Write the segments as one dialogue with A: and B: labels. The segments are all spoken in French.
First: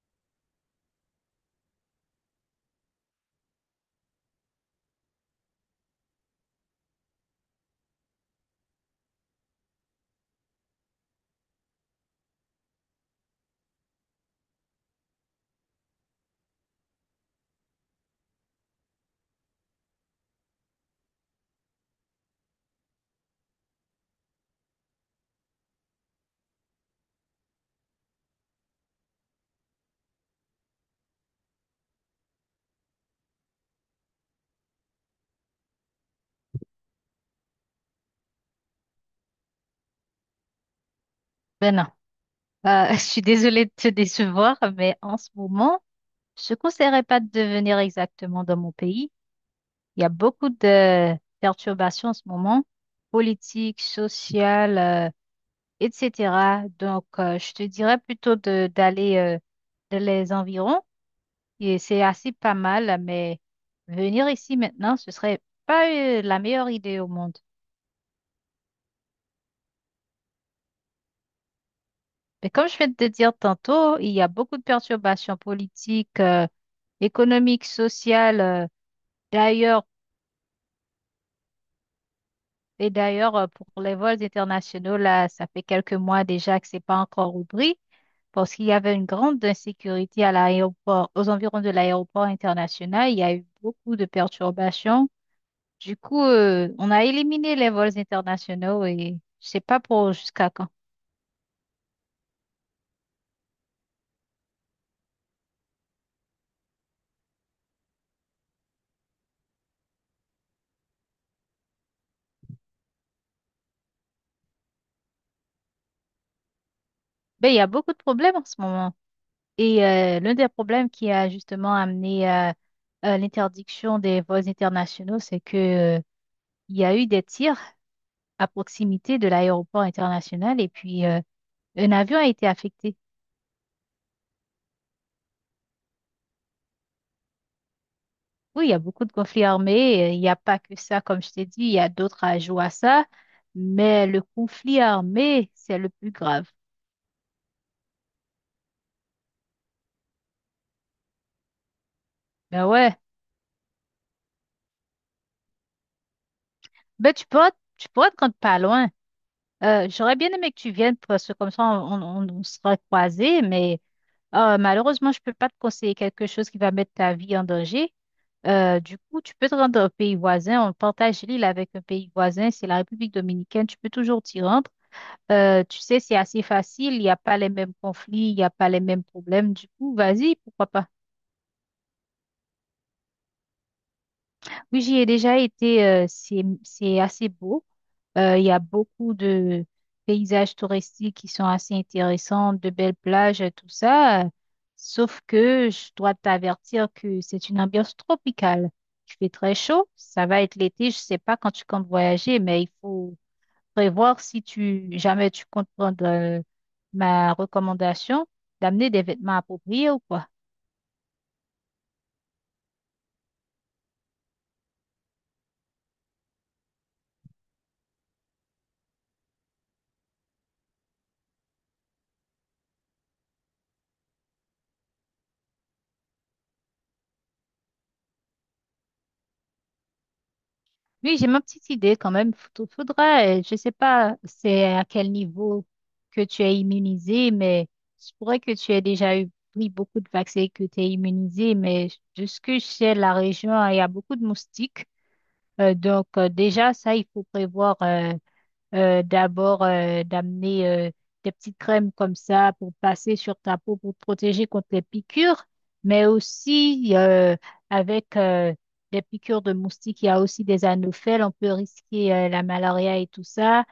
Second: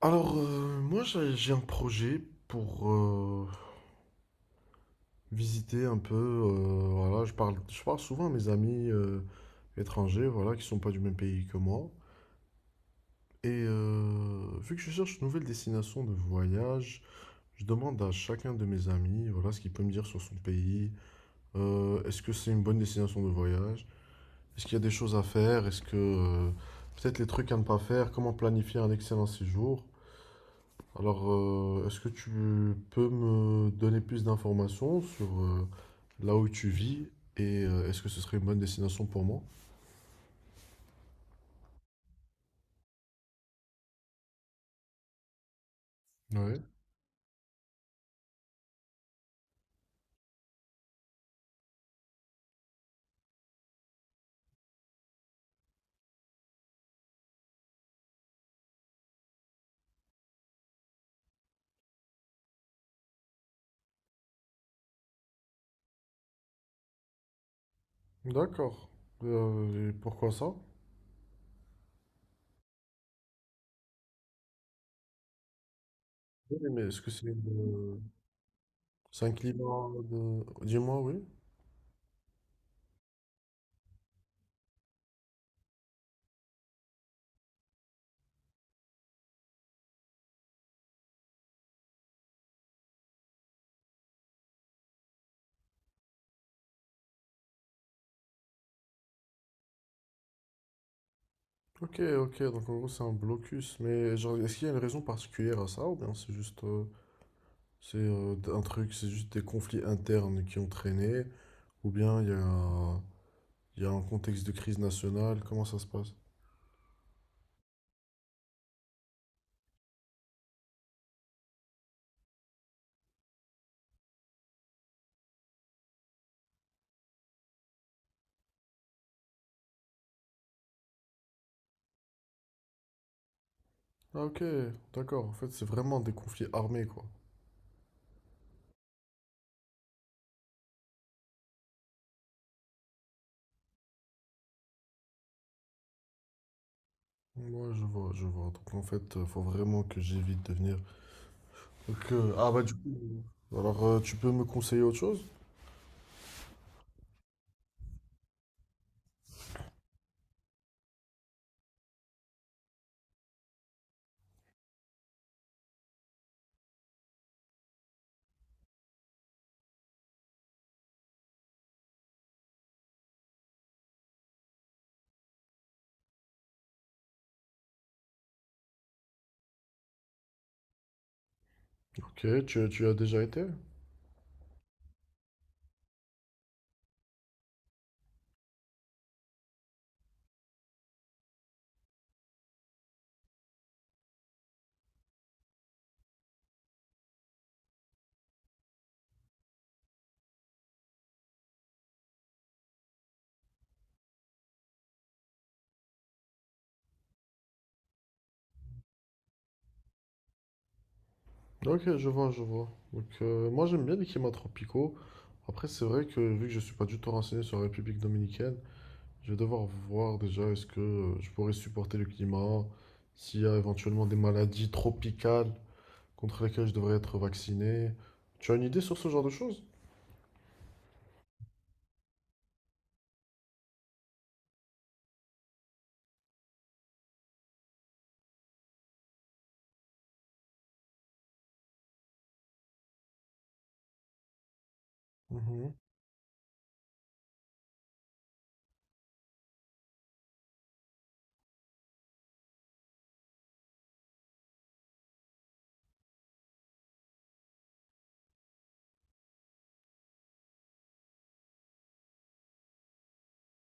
A: Alors, moi, j'ai un projet pour visiter un peu. Voilà, je parle souvent à mes amis, étrangers, voilà, qui sont pas du même pays que moi. Et vu que je cherche une nouvelle destination de voyage, je demande à chacun de mes amis, voilà, ce qu'il peut me dire sur son pays. Est-ce que c'est une bonne destination de voyage? Est-ce qu'il y a des choses à faire? Est-ce que peut-être les trucs à ne pas faire? Comment planifier un excellent séjour? Alors, est-ce que tu peux me donner plus d'informations sur là où tu vis, et est-ce que ce serait une bonne destination pour moi?
B: Ben non. Je suis désolée de te décevoir, mais en ce moment, je ne
A: Ouais.
B: conseillerais pas de venir exactement dans mon pays. Il y a beaucoup de perturbations en ce moment, politiques, sociales, etc. Donc, je te dirais plutôt de d'aller dans les environs. Et c'est assez pas mal, mais venir ici maintenant, ce serait pas la meilleure idée au monde.
A: D'accord. Et pourquoi ça?
B: Mais comme je viens de te dire tantôt, il y a beaucoup de perturbations politiques,
A: Oui, mais est-ce que c'est
B: économique,
A: une-
B: sociale.
A: c'est un
B: D'ailleurs,
A: climat de... Dis-moi, oui.
B: et d'ailleurs, pour les vols internationaux, là, ça fait quelques mois déjà que c'est pas encore ouvert parce qu'il y avait une grande insécurité à l'aéroport, aux environs de l'aéroport international. Il y a eu beaucoup de perturbations. Du coup, on a éliminé les vols internationaux et je sais pas pour jusqu'à quand.
A: Ok, ok, donc en gros c'est un blocus, mais genre, est-ce qu'il y a une raison particulière à ça ou bien c'est juste, c'est, un truc, c'est juste des conflits internes qui ont traîné, ou bien il y a un contexte de crise nationale, comment ça se passe?
B: Mais il y a beaucoup de problèmes en ce moment. Et l'un des problèmes qui a justement amené à l'interdiction des vols internationaux, c'est que il y a eu des tirs à proximité de l'aéroport international et puis un avion a été affecté.
A: Ah, ok, d'accord. En fait, c'est vraiment des conflits armés, quoi.
B: Oui, il y a beaucoup de conflits armés. Il n'y a pas que ça, comme je t'ai dit, il y a d'autres ajouts à ça. Mais le conflit armé, c'est le plus grave.
A: Ouais, je vois, je vois. Donc, en fait, faut vraiment que j'évite de venir. Donc, ah, bah,
B: Ben
A: du
B: ouais,
A: coup. Alors, tu peux me conseiller autre chose?
B: ben tu pourras te rendre pas loin. J'aurais bien aimé que tu viennes parce que comme ça, on sera croisés, mais malheureusement, je peux pas te conseiller quelque chose qui va mettre ta vie en danger. Du coup, tu peux te rendre au pays voisin. On partage l'île avec un pays voisin. C'est la République dominicaine. Tu peux toujours t'y rendre. Tu sais, c'est assez facile. Il n'y a pas les mêmes conflits. Il n'y a pas les mêmes problèmes. Du coup, vas-y, pourquoi pas.
A: Ok, tu as déjà été?
B: Oui, j'y ai déjà été. C'est assez beau. Il y a beaucoup de paysages touristiques qui sont assez intéressants, de belles plages, et tout ça. Sauf que je dois t'avertir que c'est une ambiance tropicale. Il fait très chaud, ça va être l'été, je sais pas quand tu comptes voyager, mais il faut prévoir si tu jamais tu comptes prendre ma recommandation d'amener des vêtements appropriés ou quoi.
A: Ok, je vois, je vois. Donc, moi, j'aime bien les climats tropicaux. Après, c'est vrai que, vu que je suis pas du tout renseigné sur la République dominicaine, je vais devoir voir déjà est-ce que je pourrais supporter le climat, s'il y a éventuellement des maladies tropicales contre lesquelles je devrais être vacciné. Tu as une idée sur ce genre de choses?
B: Oui, j'ai ma petite idée quand même. Faudrait, je sais pas c'est à quel niveau que tu es immunisé, mais je pourrais que tu aies déjà eu pris beaucoup de vaccins et que tu es immunisé, mais de ce que je sais, la région, il y a beaucoup de moustiques.
A: Mhm,
B: Déjà, ça, il faut prévoir d'abord d'amener des petites crèmes comme ça pour passer sur ta peau pour te protéger contre les piqûres, mais aussi avec des piqûres de moustiques, il y a aussi des anophèles, on peut risquer la malaria et tout ça.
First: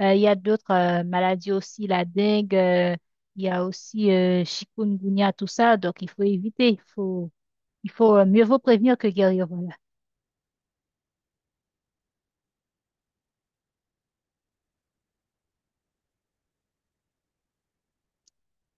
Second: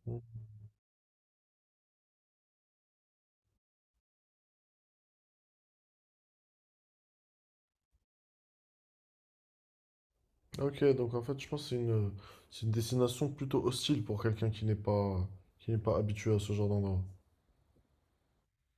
B: Il
A: mhm.
B: y a d'autres maladies aussi, la dengue, il y a aussi chikungunya, tout ça, donc il faut éviter, il faut mieux vaut prévenir que guérir, voilà.
A: Ok, donc en fait, je pense que c'est une destination plutôt hostile pour quelqu'un qui n'est pas habitué à ce genre d'endroit.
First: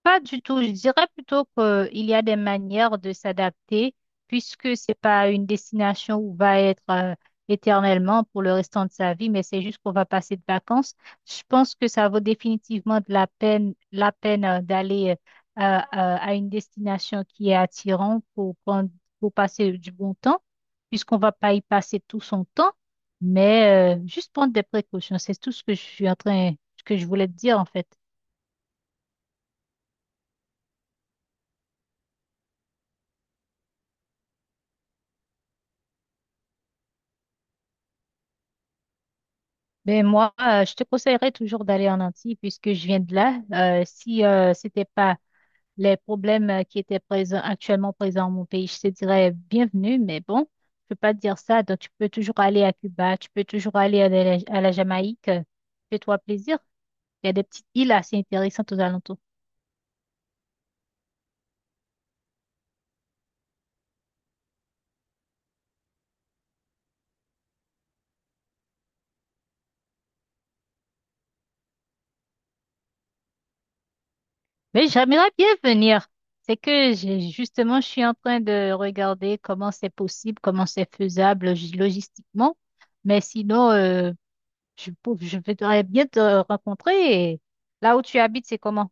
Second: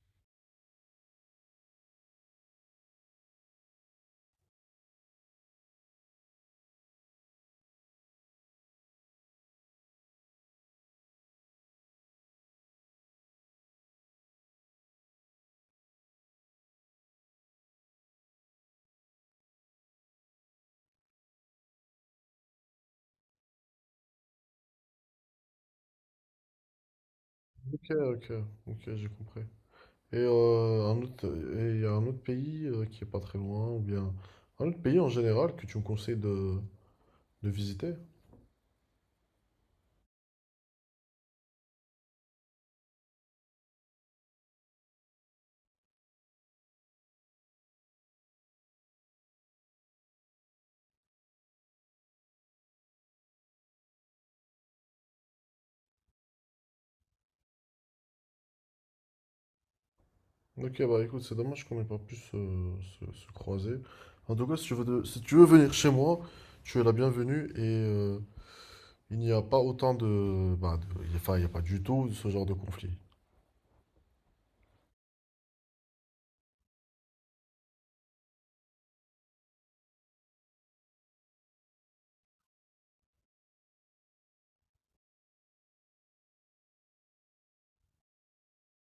B: Pas du tout. Je dirais plutôt qu'il y a des manières de s'adapter, puisque c'est pas une destination où on va être éternellement pour le restant de sa vie, mais c'est juste qu'on va passer de vacances. Je pense que ça vaut définitivement de la peine, d'aller à une destination qui est attirante pour prendre, pour passer du bon temps, puisqu'on va pas y passer tout son temps, mais juste prendre des précautions. C'est tout ce que je suis en train, ce que je voulais te dire en fait.
A: Ok, ok, ok, j'ai compris. Et et il y a un autre pays, qui est pas très loin, ou bien un autre pays en général que tu me conseilles de visiter.
B: Ben moi, je te conseillerais toujours d'aller en Antilles puisque je viens de là. Si c'était pas les problèmes qui étaient présents dans mon pays, je te dirais bienvenue, mais bon, je peux pas te dire ça. Donc tu peux toujours aller à Cuba, tu peux toujours aller à la Jamaïque. Fais-toi plaisir. Il y a des petites îles assez intéressantes aux alentours.
A: Ok, bah écoute, c'est dommage qu'on n'ait pas pu se croiser. En tout cas, si tu veux venir chez moi, tu es la bienvenue, et il n'y a pas autant de, bah, de- enfin, il n'y a pas du tout ce genre de conflit.
B: Mais j'aimerais bien venir. C'est que j'ai justement, je suis en train de regarder comment c'est possible, comment c'est faisable logistiquement. Mais sinon, je voudrais bien te rencontrer. Et là où tu habites, c'est comment?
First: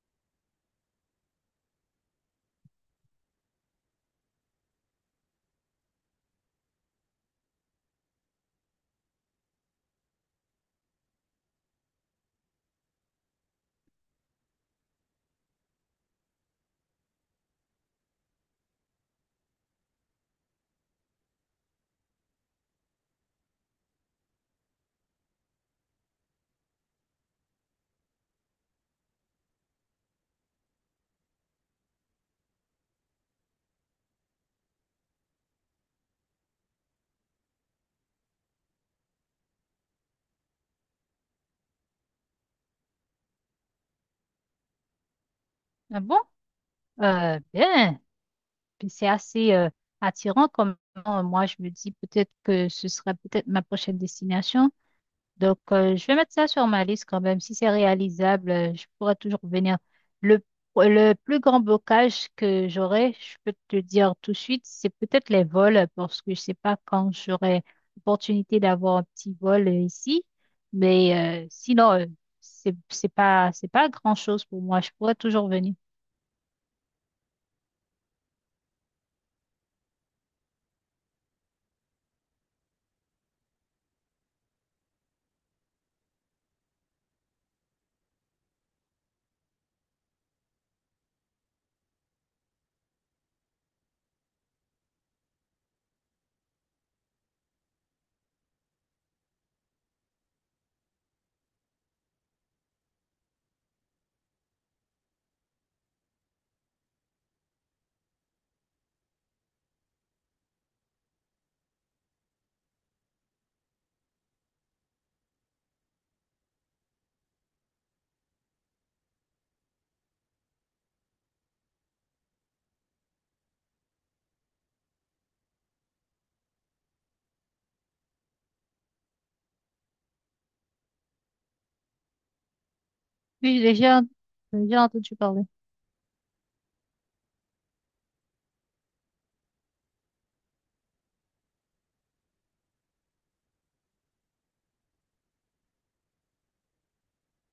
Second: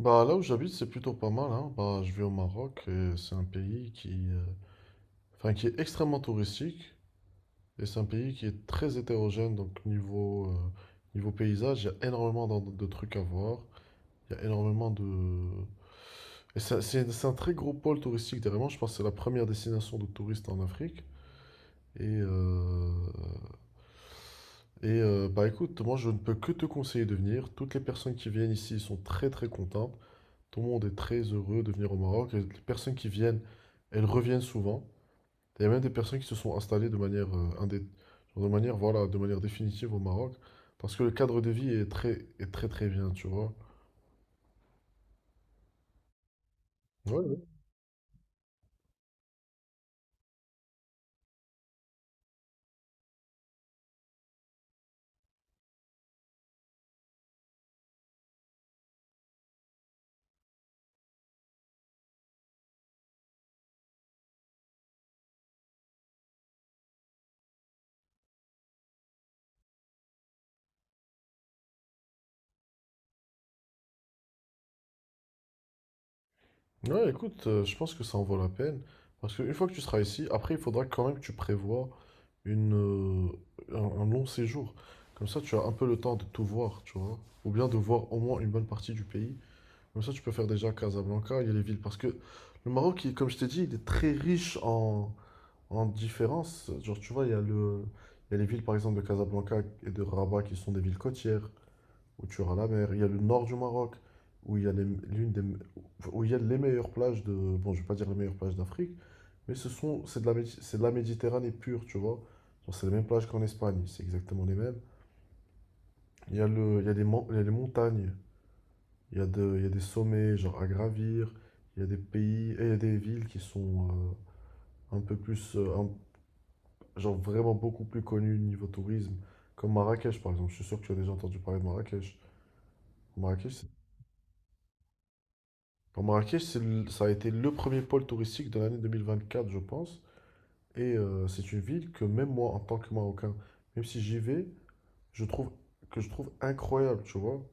A: Bah là où j'habite, c'est plutôt pas mal, hein. Bah, je vis au Maroc et c'est un pays enfin, qui est extrêmement touristique, et c'est un pays qui est très hétérogène. Donc niveau paysage, il y a énormément trucs à voir. Il y a énormément de... Et c'est un très gros pôle touristique derrière. Je pense que c'est la première destination de touristes en Afrique. Et, euh, Bah écoute, moi je ne peux que te conseiller de venir. Toutes les personnes qui viennent ici sont très très contentes. Tout le monde est très heureux de venir au Maroc. Et les personnes qui viennent, elles reviennent souvent. Il y a même des personnes qui se sont installées genre de manière, voilà, de manière définitive au Maroc. Parce que le cadre de vie est très, très bien, tu vois.
B: Ah bon?
A: Ouais, ouais.
B: Bien. Puis c'est assez attirant comme moi je me dis peut-être que ce serait peut-être ma prochaine destination. Donc, je vais mettre ça sur ma liste quand même. Si c'est réalisable, je pourrais toujours venir. Le, le plus grand blocage que j'aurai, je peux te dire tout de suite, c'est peut-être les vols, parce que je sais pas quand j'aurai l'opportunité d'avoir un petit vol ici. Mais sinon, c'est pas grand-chose pour moi. Je pourrais toujours venir.
A: Ouais, écoute, je pense que ça en vaut la peine. Parce qu'une fois que tu seras ici, après, il faudra quand même que tu prévois un long séjour. Comme ça, tu as un peu le temps de tout voir, tu vois. Ou bien de voir au moins une bonne partie du pays. Comme ça, tu peux faire déjà Casablanca, il y a les villes. Parce que le Maroc, comme je t'ai dit, il est très riche en différences. Genre, tu vois, il y a les villes, par exemple, de Casablanca et de Rabat, qui sont des villes côtières, où tu auras la mer. Il y a le nord du Maroc, où il y a les- l'une des, me- où il y a les meilleures plages de... Bon, je vais pas dire les meilleures plages d'Afrique, mais ce sont, c'est de la, Médi- c'est de la Méditerranée pure, tu vois. Genre, c'est les mêmes plages qu'en Espagne, c'est exactement les mêmes. Il y a les, mon- il y a les montagnes. Il y a des sommets genre à gravir, il y a des pays, et il y a des villes qui sont un peu plus, un- genre vraiment beaucoup plus connues niveau tourisme, comme Marrakech par exemple. Je suis sûr que tu as déjà entendu parler de Marrakech. Marrakech,
B: Oui,
A: c'est-
B: j'ai déjà entendu parler.
A: enfin, Marrakech, ça a été le premier pôle touristique de l'année 2024 je pense. Et c'est une ville que même moi, en tant que Marocain, même si j'y vais, je trouve je trouve incroyable, tu vois.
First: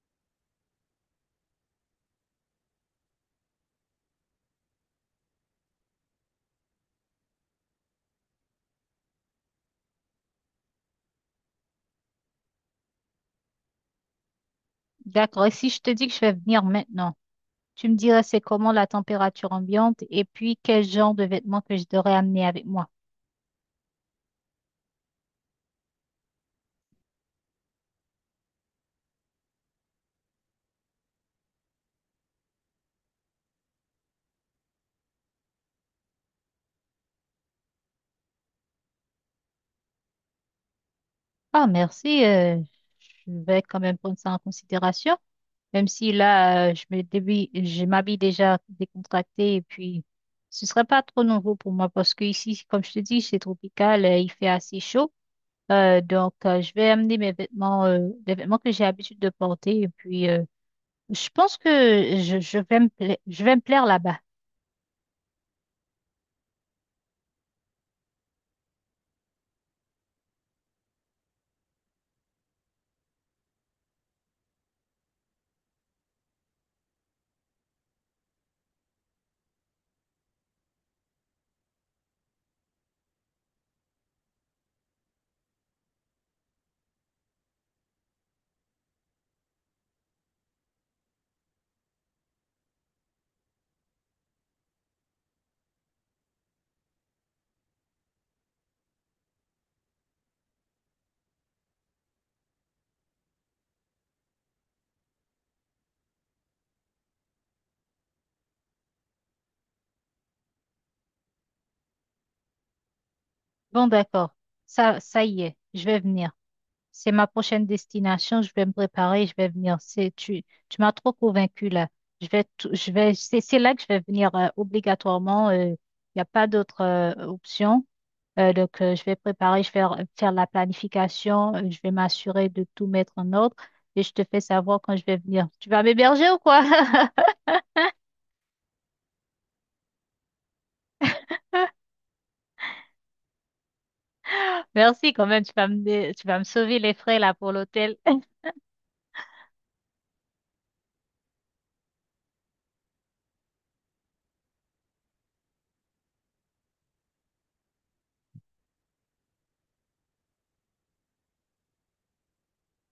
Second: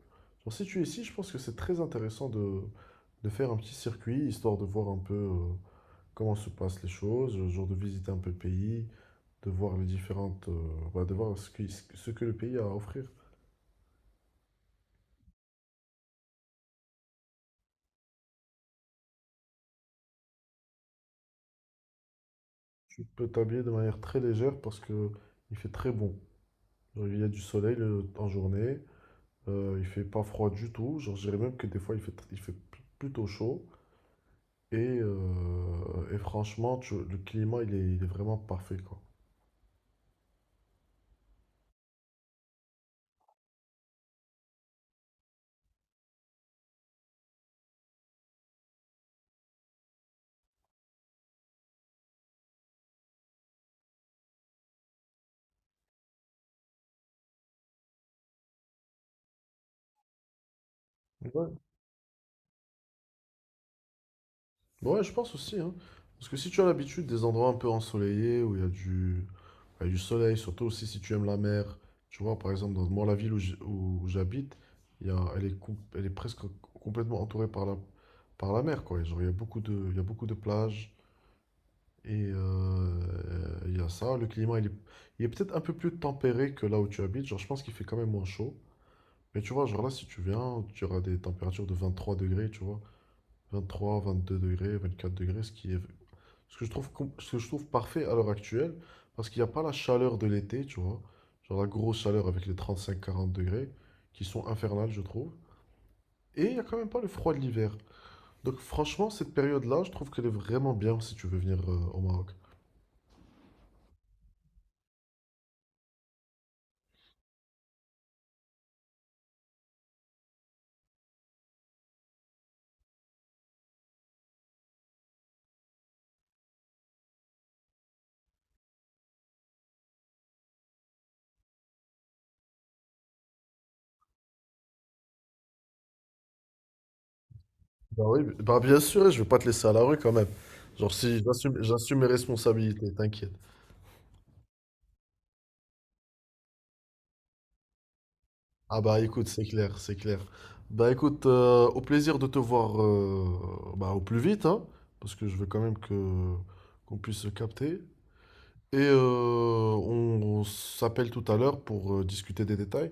A: Genre, si tu es ici, je pense que c'est très intéressant de faire un petit circuit, histoire de voir un peu, comment se passent les choses, le genre de visiter un peu le pays, de voir les différentes, bah, de voir ce que le pays a à offrir.
B: D'accord. Et si je te dis que je vais venir maintenant? Tu me dirais c'est comment la température ambiante et puis quel genre de vêtements que je devrais amener avec moi.
A: Tu peux t'habiller de manière très légère parce que il fait très bon. Genre, il y a du soleil en journée. Il fait pas froid du tout. Genre, je dirais même que des fois il fait, tr- il fait pl- plutôt chaud. Franchement, le climat il est vraiment parfait quoi.
B: Ah, merci. Je vais quand même prendre ça en considération. Même si là, je m'habille déjà décontractée et puis ce serait pas trop nouveau pour moi parce que ici, comme je te dis, c'est tropical, il fait assez chaud. Je vais amener mes vêtements, les vêtements que j'ai l'habitude de porter et puis je pense
A: Ouais,
B: que je vais me plaire là-bas.
A: ouais, je pense aussi, hein. Parce que si tu as l'habitude des endroits un peu ensoleillés où il y a du soleil, surtout aussi si tu aimes la mer, tu vois, par exemple, dans moi, la ville où j'habite, il y a, elle est, com- elle est presque complètement entourée par par la mer, quoi. Et genre, il y a beaucoup de plages, et il y a ça. Le climat, il est peut-être un peu plus tempéré que là où tu habites. Genre, je pense qu'il fait quand même moins chaud. Mais tu vois, genre là, si tu viens, tu auras des températures de 23 degrés, tu vois. 23, 22 degrés, 24 degrés, ce que je trouve parfait à l'heure actuelle, parce qu'il n'y a pas la chaleur de l'été, tu vois, genre la grosse chaleur avec les 35 40 degrés, qui sont infernales, je trouve. Et il n'y a quand même pas le froid de l'hiver. Donc franchement, cette période-là, je trouve qu'elle est vraiment bien si tu veux venir au Maroc.
B: Bon, d'accord. Ça y est, je vais venir. C'est ma prochaine destination. Je vais me préparer, je vais venir. Tu m'as trop convaincu là. Je vais tout- je vais, c'est là que je vais venir obligatoirement. Il n'y a pas d'autre option. Je vais préparer, faire la planification. Je vais m'assurer de tout mettre en ordre. Et je te fais savoir quand je vais venir. Tu vas m'héberger ou quoi?
A: Bah oui, bah bien sûr, je vais pas te laisser à la rue quand même. Genre si j'assume mes responsabilités, t'inquiète.
B: Merci quand même. Tu vas me sauver les frais là pour l'hôtel.
A: Ah bah écoute, c'est clair, c'est clair. Bah écoute, au plaisir de te voir, bah, au plus vite, hein, parce que je veux quand même que qu'on puisse se capter. Et on s'appelle tout à l'heure pour discuter des détails.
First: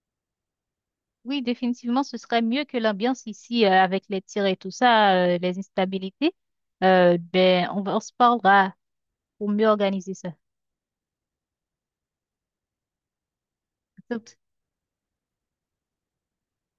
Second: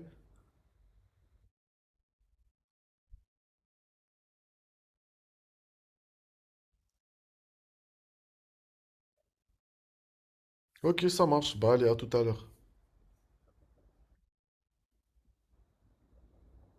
B: Oui, définitivement, ce serait mieux que l'ambiance ici avec les tirs et tout ça, les instabilités. Ben, on se parlera pour mieux organiser ça.
A: Ok, ça marche. Bah allez, à tout à l'heure.